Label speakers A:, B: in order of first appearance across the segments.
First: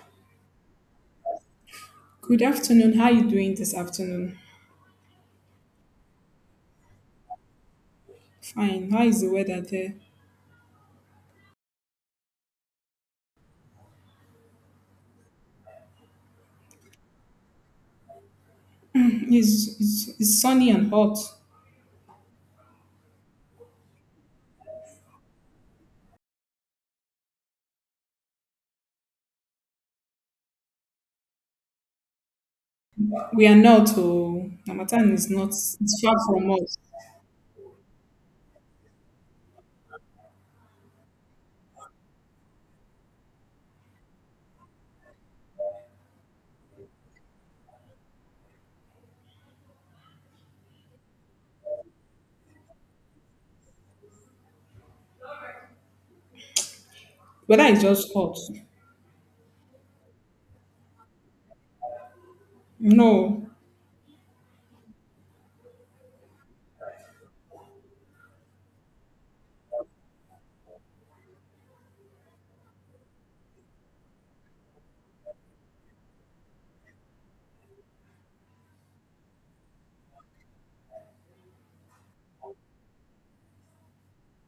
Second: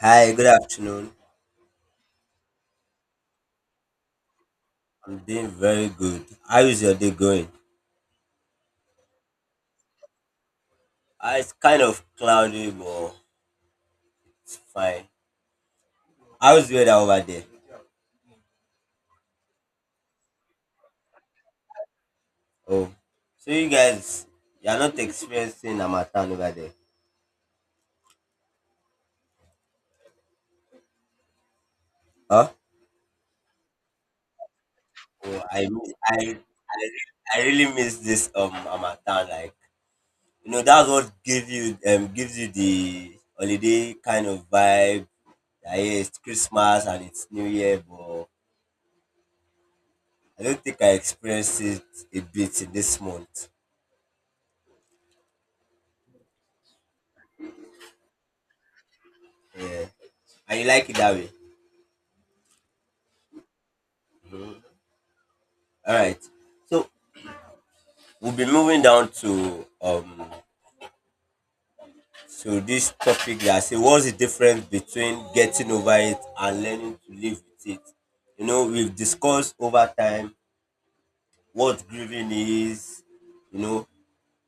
A: Hi, good afternoon.
B: Good afternoon. How are you doing this afternoon?
A: I'm doing very good. How is your day going?
B: Fine. How is the weather there?
A: Ah, it's kind of cloudy, but it's fine. How's the weather over there?
B: It's sunny and hot.
A: Oh, so you guys, you're not experiencing Harmattan over there? Huh?
B: We are not, oh, Namatan is
A: Oh,
B: not,
A: I, mi-
B: it's far from us.
A: I, re- I really miss this Harmattan. Like, that's what gives you the holiday kind of vibe. That yeah, it's Christmas and it's New Year, but I don't think I experienced it a bit in this month.
B: Weather is just hot.
A: And you like it that way.
B: No.
A: All right. So we'll be moving down to this topic that I say what's the difference between getting over it and learning to live with it. You know, we've discussed over time what grieving is, you know,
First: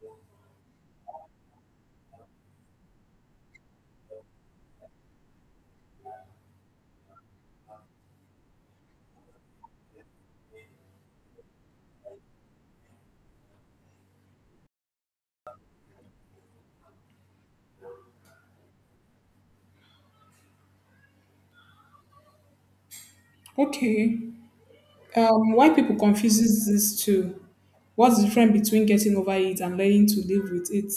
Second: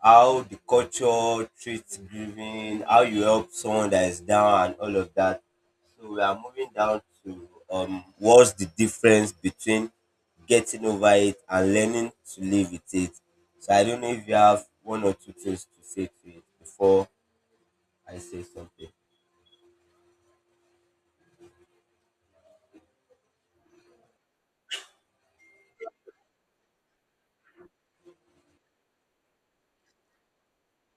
A: how the culture treats grieving, how you help someone that is down, and all of that. So we are moving down to what's the difference between getting over it and learning to live with it. So I don't know if you have one or two things to say to it before I say something.
B: Okay. Why people confuses this too? What's the difference between getting over it and learning to live with it?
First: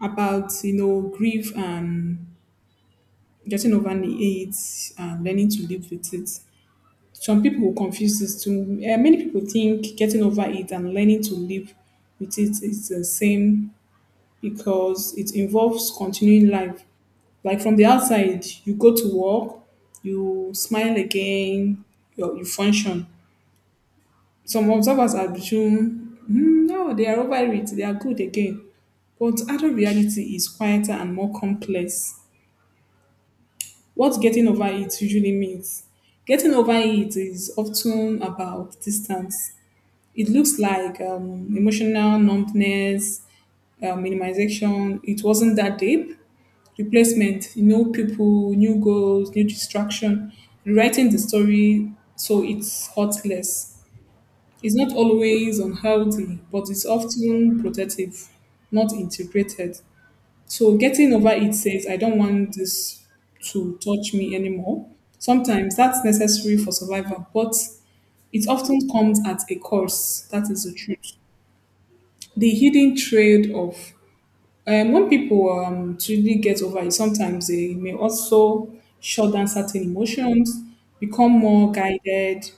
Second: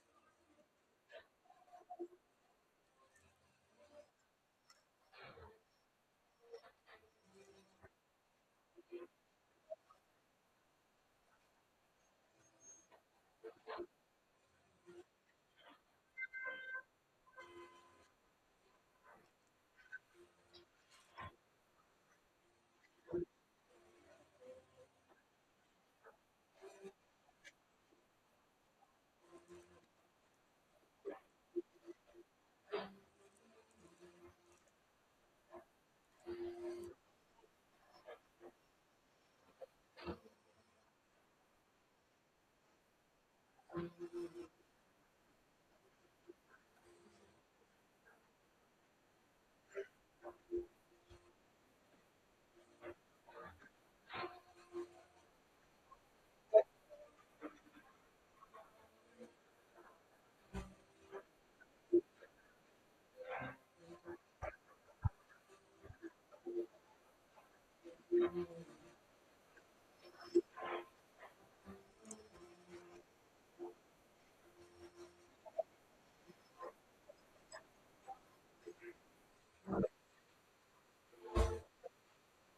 B: About, you know, grief and getting over it and learning to live with it. Some people will confuse this too. Many people think getting over it and learning to live with it is the same because it involves continuing life. Like from the outside, you go to work, you smile again, you function. Some observers assume, "Hmm, no, they are over it, they are good again. But adult reality is quieter and more complex. What getting over it usually means. Getting over it is often about distance. It looks like emotional numbness, minimization. It wasn't that deep. Replacement, new people, new goals, new distraction. Rewriting the story so it's hurts less. It's not always unhealthy, but it's often protective, not integrated. So getting over it says, I don't want this to touch me anymore. Sometimes that's necessary for survival, but it often comes at a cost. That is the truth, the hidden trade of when people truly get over it, sometimes they may also shut down certain emotions, become more guided,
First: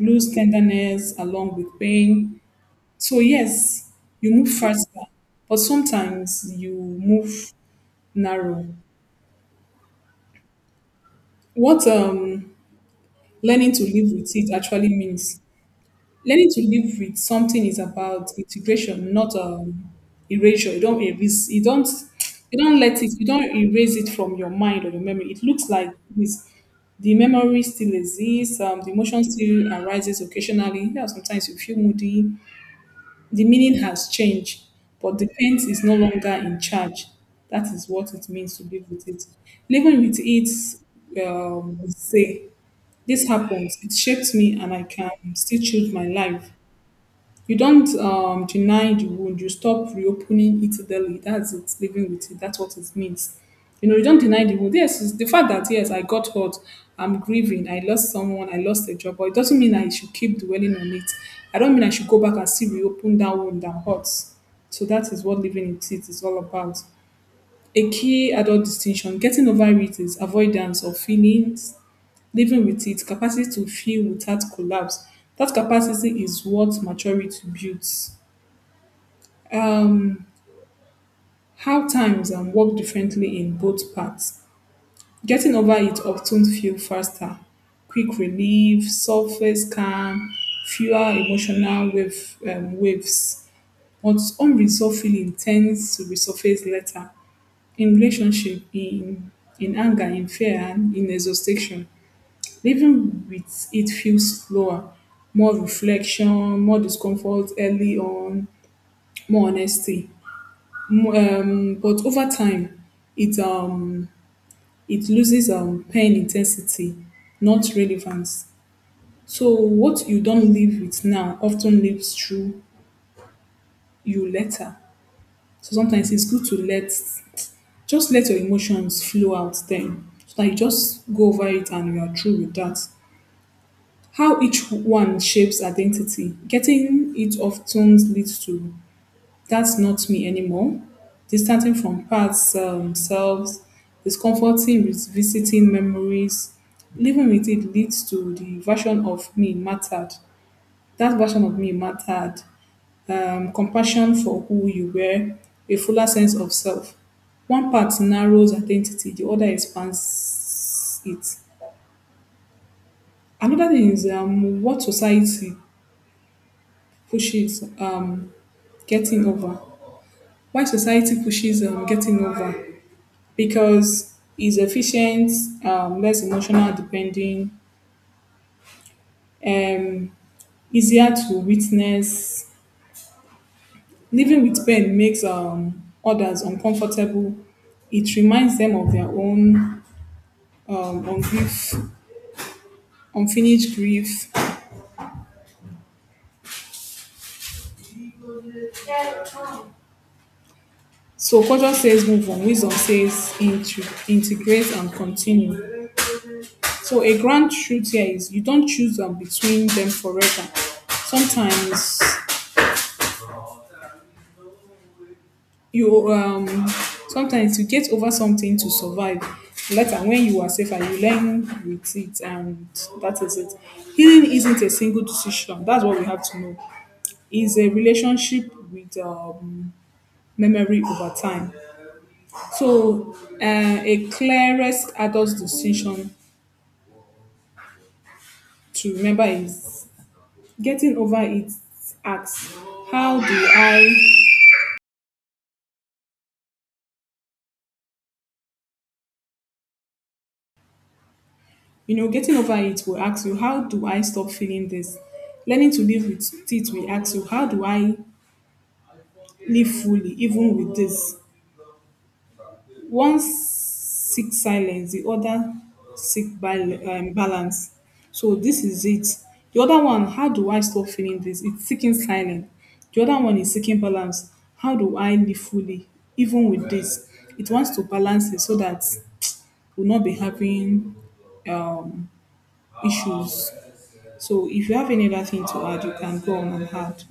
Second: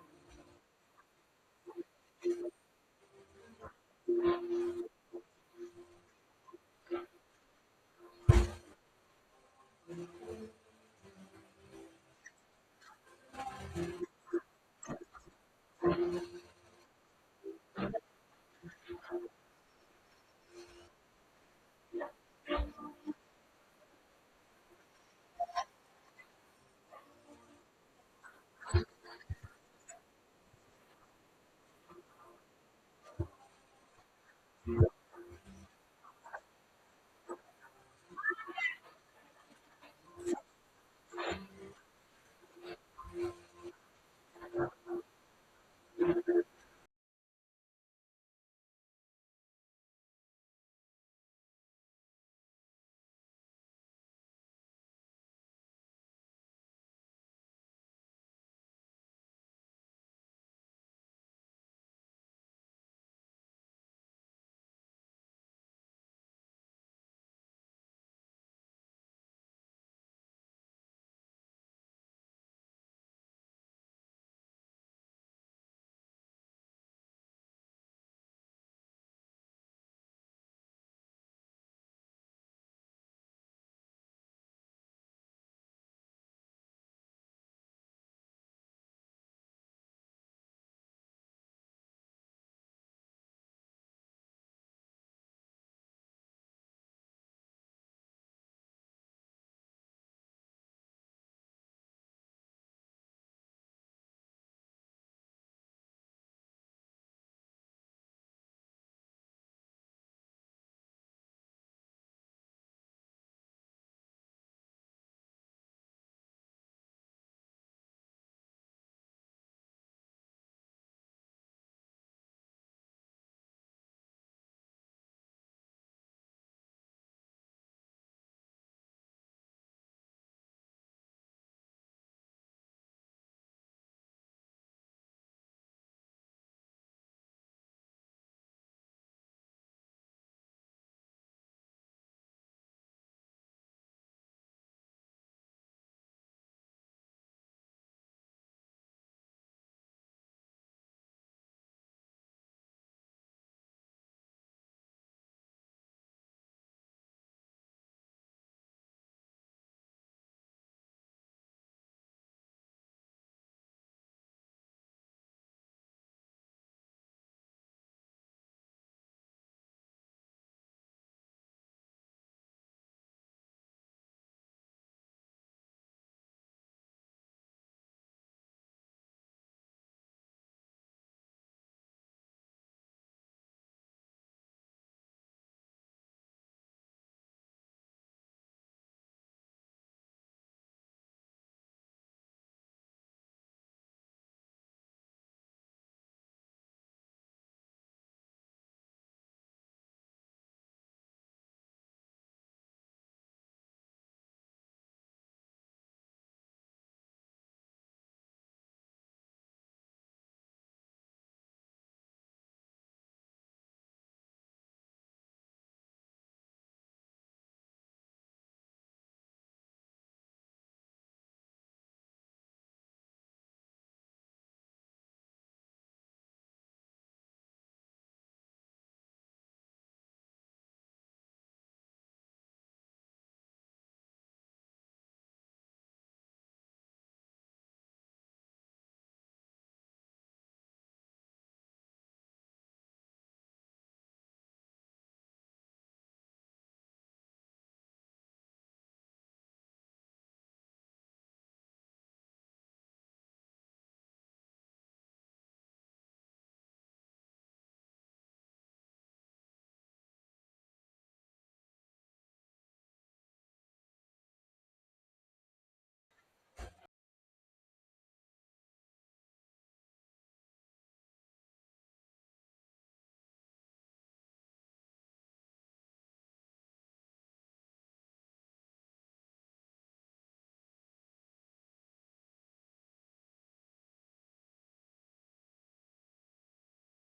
B: lose tenderness along with pain. So, yes, you move faster, but sometimes you move narrow. What learning to live with it actually means. Learning to live with something is about integration, not erasure. You don't erase. You don't. You don't let it. You don't erase it from your mind or your memory. It looks like this. The memory still exists. The emotion still arises occasionally. Yeah, sometimes you feel moody. The meaning has changed, but the pain is no longer in charge. That is what it means to live with it. Living with it, say, this happens. It shapes me, and I can still choose my life. You don't deny the wound. You stop reopening it daily. That's it. Living with it. That's what it means. You know, you don't deny the wound. Yes, it's the fact that yes, I got hurt. I'm grieving. I lost someone. I lost a job. But it doesn't mean I should keep dwelling on it. I don't mean I should go back and see reopen that wound that hurts. So that is what living with it is all about. A key adult distinction: getting over it is avoidance of feelings. Living with it, capacity to feel without collapse. That capacity is what maturity builds. Um, how times and work differently in both parts. Getting over it often feel faster. Quick relief, surface calm, fewer emotional wave, waves. But unresolved feeling tends to resurface later in relationship, in anger, in fear, and in exhaustion. Living with it feels slower, more reflection, more discomfort early on, more honesty. But over time, it um, it loses pain intensity, not relevance. So what you don't live with now often lives through you later. So sometimes it's good to let just let your emotions flow out then. So that you just go over it and you are through with that. How each one shapes identity. Getting it often leads to that's not me anymore, distancing from past selves, discomforting revisiting memories, living with it leads to the version of me mattered. That version of me mattered. Compassion for who you were, a fuller sense of self. One part narrows identity, the other expands it. Another thing is what society pushes getting over. Why society pushes getting over because it's efficient, less emotional depending, um, easier to witness. Living with pain makes others uncomfortable. It reminds them of their own um, ungief, unfinished grief. So culture says move on, wisdom says integrate and continue. So a grand truth here is you don't choose between them forever. Sometimes you um sometimes you get over something to survive later. When you are safer you learn with it, and that is it. Healing isn't a single decision, that's what we have to know. Is a relationship with memory over time. So a clearest adult decision to remember is getting over its acts. How do I You know, getting over it will ask you, how do I stop feeling this? Learning to live with it will ask you, how do I live fully, even with this? One seeks silence, the other seeks balance. So this is it. The other one, how do I stop feeling this? It's seeking silence. The other one is seeking balance. How do I live fully, even with this? It wants to balance it so that we'll not be having um, issues. So if you have any other thing to add, you can go on and add.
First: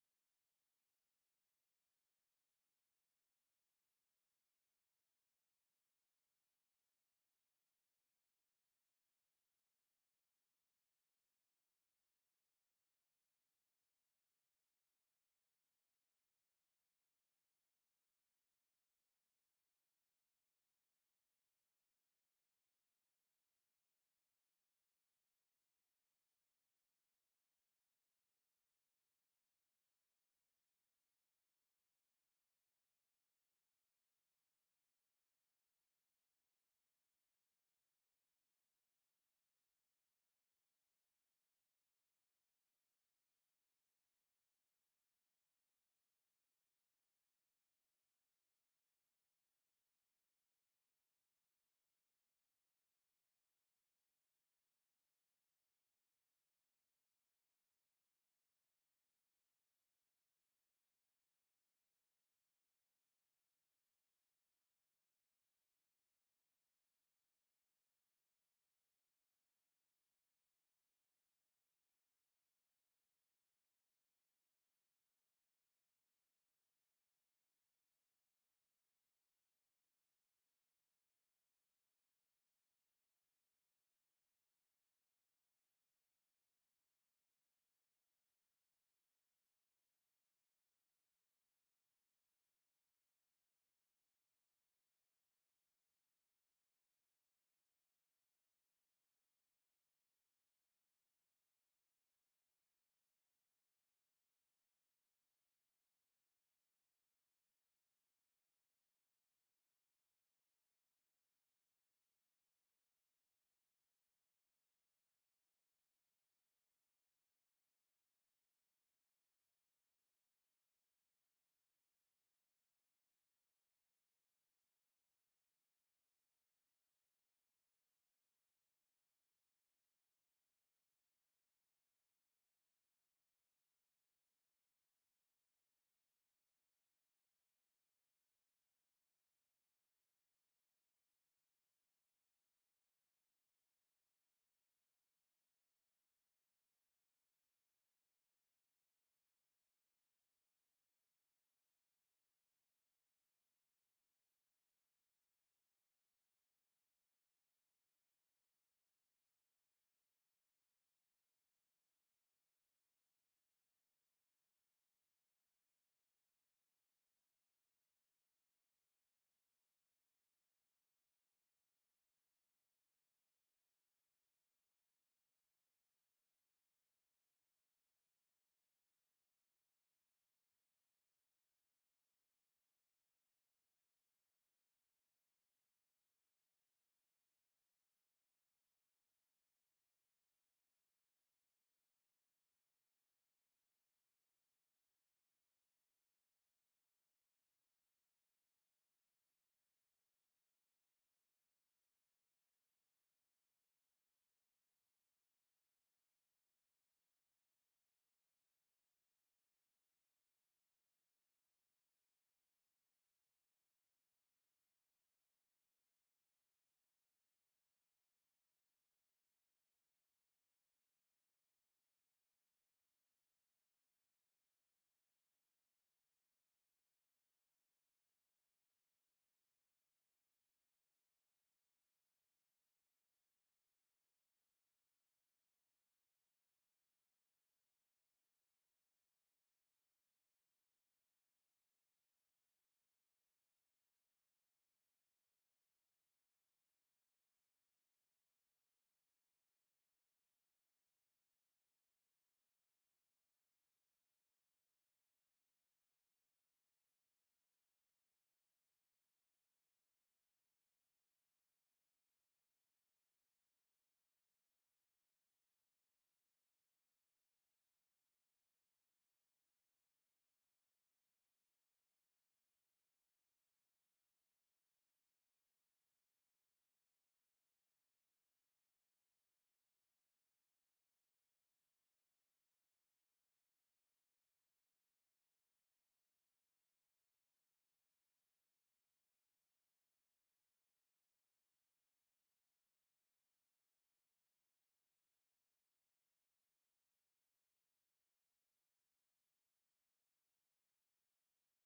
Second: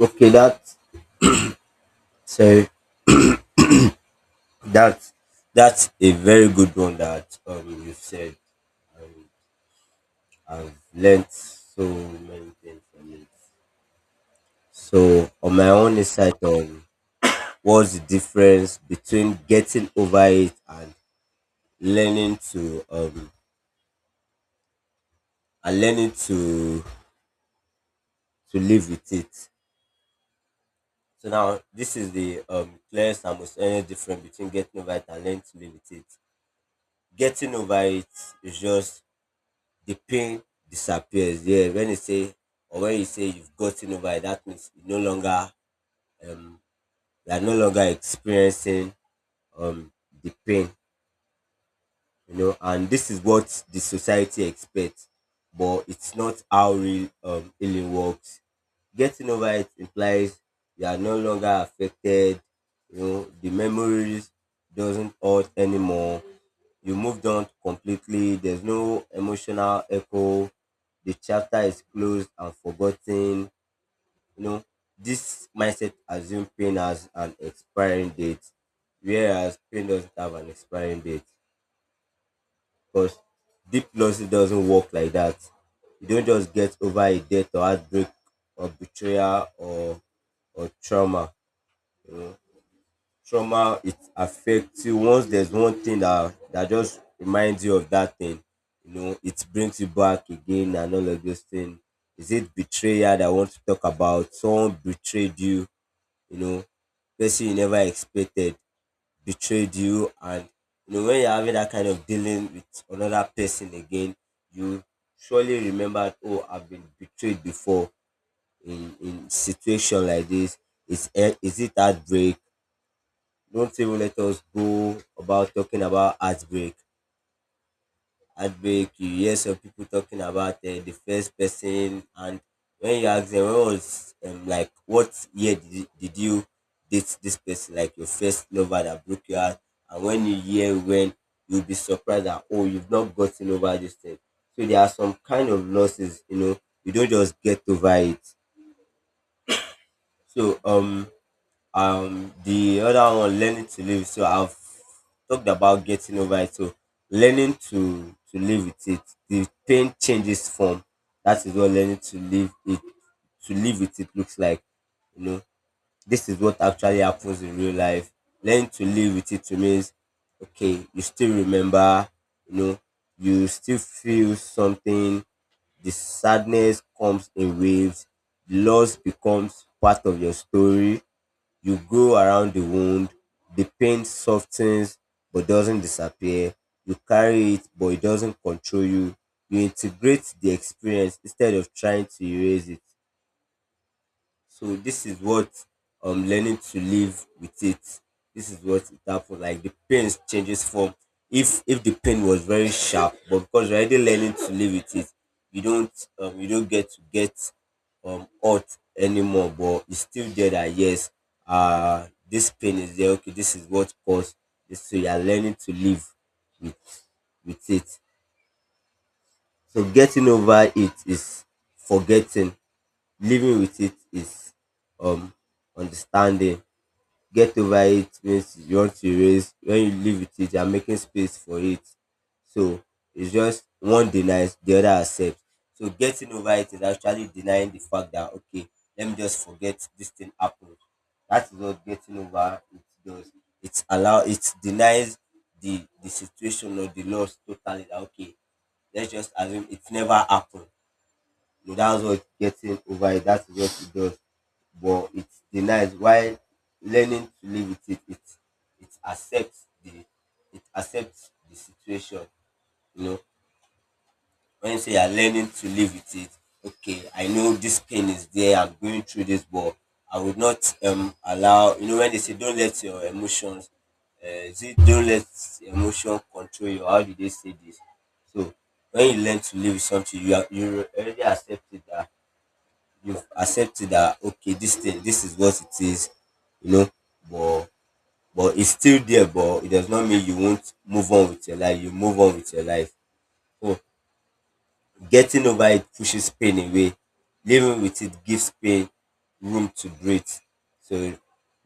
A: Okay, so that that's a very good one that you said. Um, I've learnt so many things from it. So on my own insight on what's the difference between getting over it and learning to um learning to live with it. So now this is the clearest and most any difference between getting over it and learning to live with it. Getting over it is just the pain disappears. Yeah, when you say or when you say you've gotten over it, that means you no longer um you are no longer experiencing um the pain, you know, and this is what the society expects, but it's not how real healing works. Getting over it implies you are no longer affected, you know, the memories doesn't hurt anymore, you moved on completely, there's no emotional echo, the chapter is closed and forgotten. You know, this mindset assumes pain has an expiring date, whereas pain doesn't have an expiring date. Because deep losses doesn't work like that. You don't just get over a death or heartbreak or betrayal or trauma. You know, trauma it affects you once there's one thing that just reminds you of that thing. You know, it brings you back again and all of those things. Is it betrayal that I want to talk about? Someone betrayed you, you know, person you never expected betrayed you, and you know when you're having that kind of dealing with another person again, you surely remember, oh, I've been betrayed before in situation like this. Is eh, is it heartbreak? Don't even let us go about talking about heartbreak. Heartbreak, you hear some people talking about the first person, and when you ask them, when was like what year did you date this person, like your first lover that broke your heart, and when you hear when, you'll be surprised that, oh, you've not gotten over this thing. So there are some kind of losses, you know, you don't just get over it. So the other one, learning to live, so I've talked about getting over it. So learning to live with it, the pain changes form. That is what learning to live it to live with it looks like. You know, this is what actually happens in real life. Learning to live with it means, okay, you still remember, you know, you still feel something, the sadness comes in waves, the loss becomes part of your story, you go around the wound, the pain softens but doesn't disappear. You carry it but it doesn't control you. You integrate the experience instead of trying to erase it. So this is what learning to live with it. This is what it happened. Like the pain changes form. If the pain was very sharp, but because you're already learning to live with it, you don't get to get hurt anymore. But it's still there that yes, uh, this pain is there. Okay, this is what caused this. So you are learning to live with it. So getting over it is forgetting, living with it is um understanding. Get over it means you want to erase, when you live with it you are making space for it. So it's just, one denies, the other accepts. So getting over it is actually denying the fact that, okay, let me just forget this thing happened. That is what getting over it does. It allow, it denies the situation or the loss totally, that okay, let's just assume it never happened. That's what getting over it. That's what it does. But it denies, while learning to live with it, it accepts the, it accepts the situation. You know, when you say you're learning to live with it, okay, I know this pain is there. I'm going through this, but I would not allow. You know, when they say don't let your emotions, is it don't let emotion control you. How do they say this? So when you learn to live with something, you are, you already accepted that, you've accepted that, okay, this thing, this is what it is, you know, but but it's still there, but it does not mean you won't move on with your life. You move on with your life. So getting over it pushes pain away, living with it gives pain room to breathe. So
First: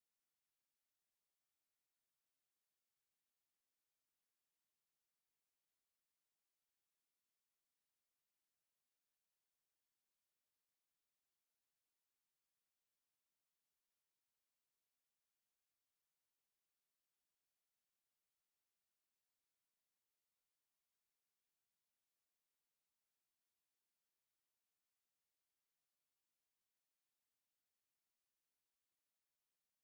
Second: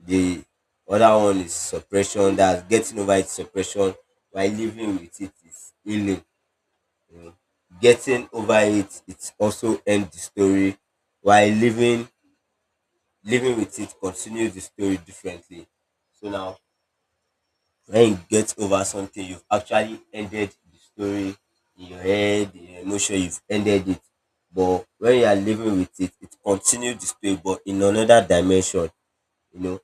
A: the other one is suppression, that's getting over it, suppression, while living with it is healing. So, getting over it it's also end the story, while living with it continues the story differently. So now, when you get over something, you've actually ended the story in your head, in your emotion, you've ended it. But when you are living with it, it continues the story, but in another dimension. You know,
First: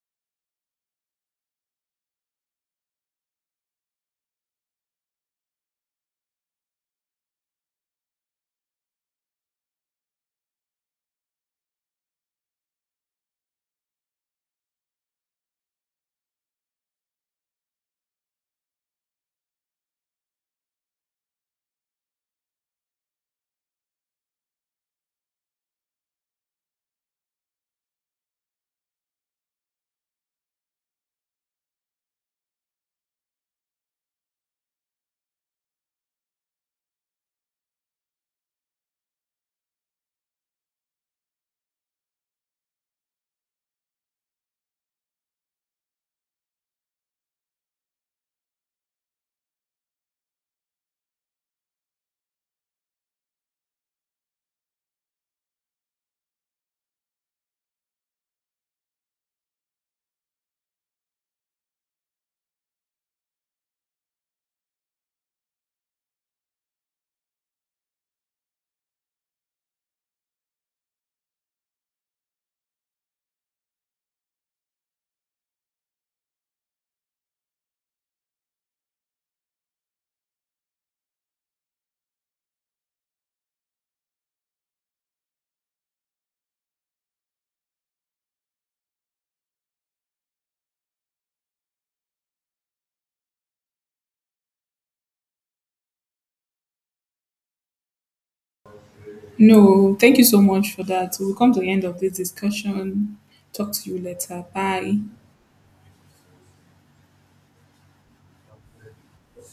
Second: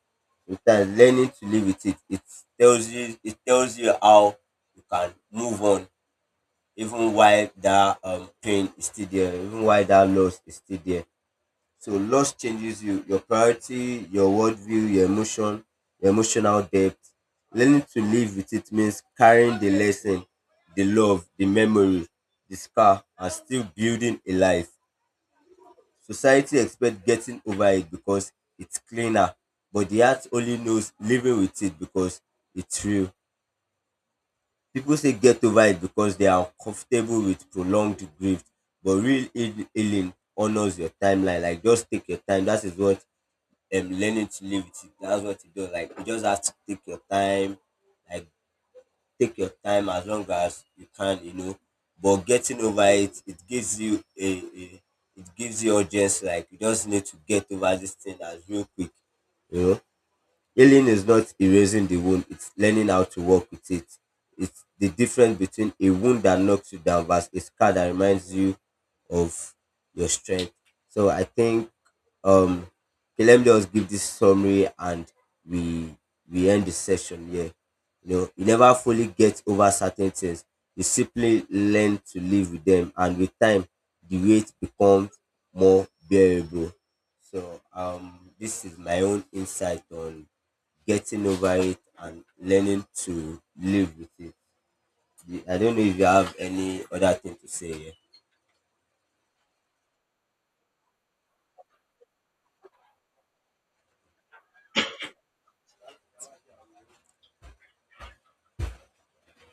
A: sometimes learning to live with it, it tells you how you can move on, even while that pain is still there, even while that loss is still there. So loss changes you, your priority, your worldview, your emotion, your emotional depth. Learning to live with it means carrying the lesson, the love, the memory, the scar, and still building a life. Society expects getting over it because it's cleaner, but the heart only knows living with it because it's real. People say get over it because they are comfortable with prolonged grief, but real healing honors your timeline. Like just take your time. That is what learning to live with it. That's what you do. Like you just have to take your time, like take your time as long as you can, you know. But getting over it, it gives you a it gives you urgency. Like you just need to get over this thing as real quick, you know. Healing is not erasing the wound, it's learning how to work with it. It's the difference between a wound that knocks you down versus a scar that reminds you of your strength. So I think um okay, let me just give this summary and we we end the session here. You know, you never fully get over certain things. You simply learn to live with them, and with time the weight becomes more bearable. So this is my own insight on getting over it and learning to live with it. I don't know if you have any other thing to say. Yeah.
B: No, thank you so much for that. We'll come to the end of this discussion. Talk to you later. Bye.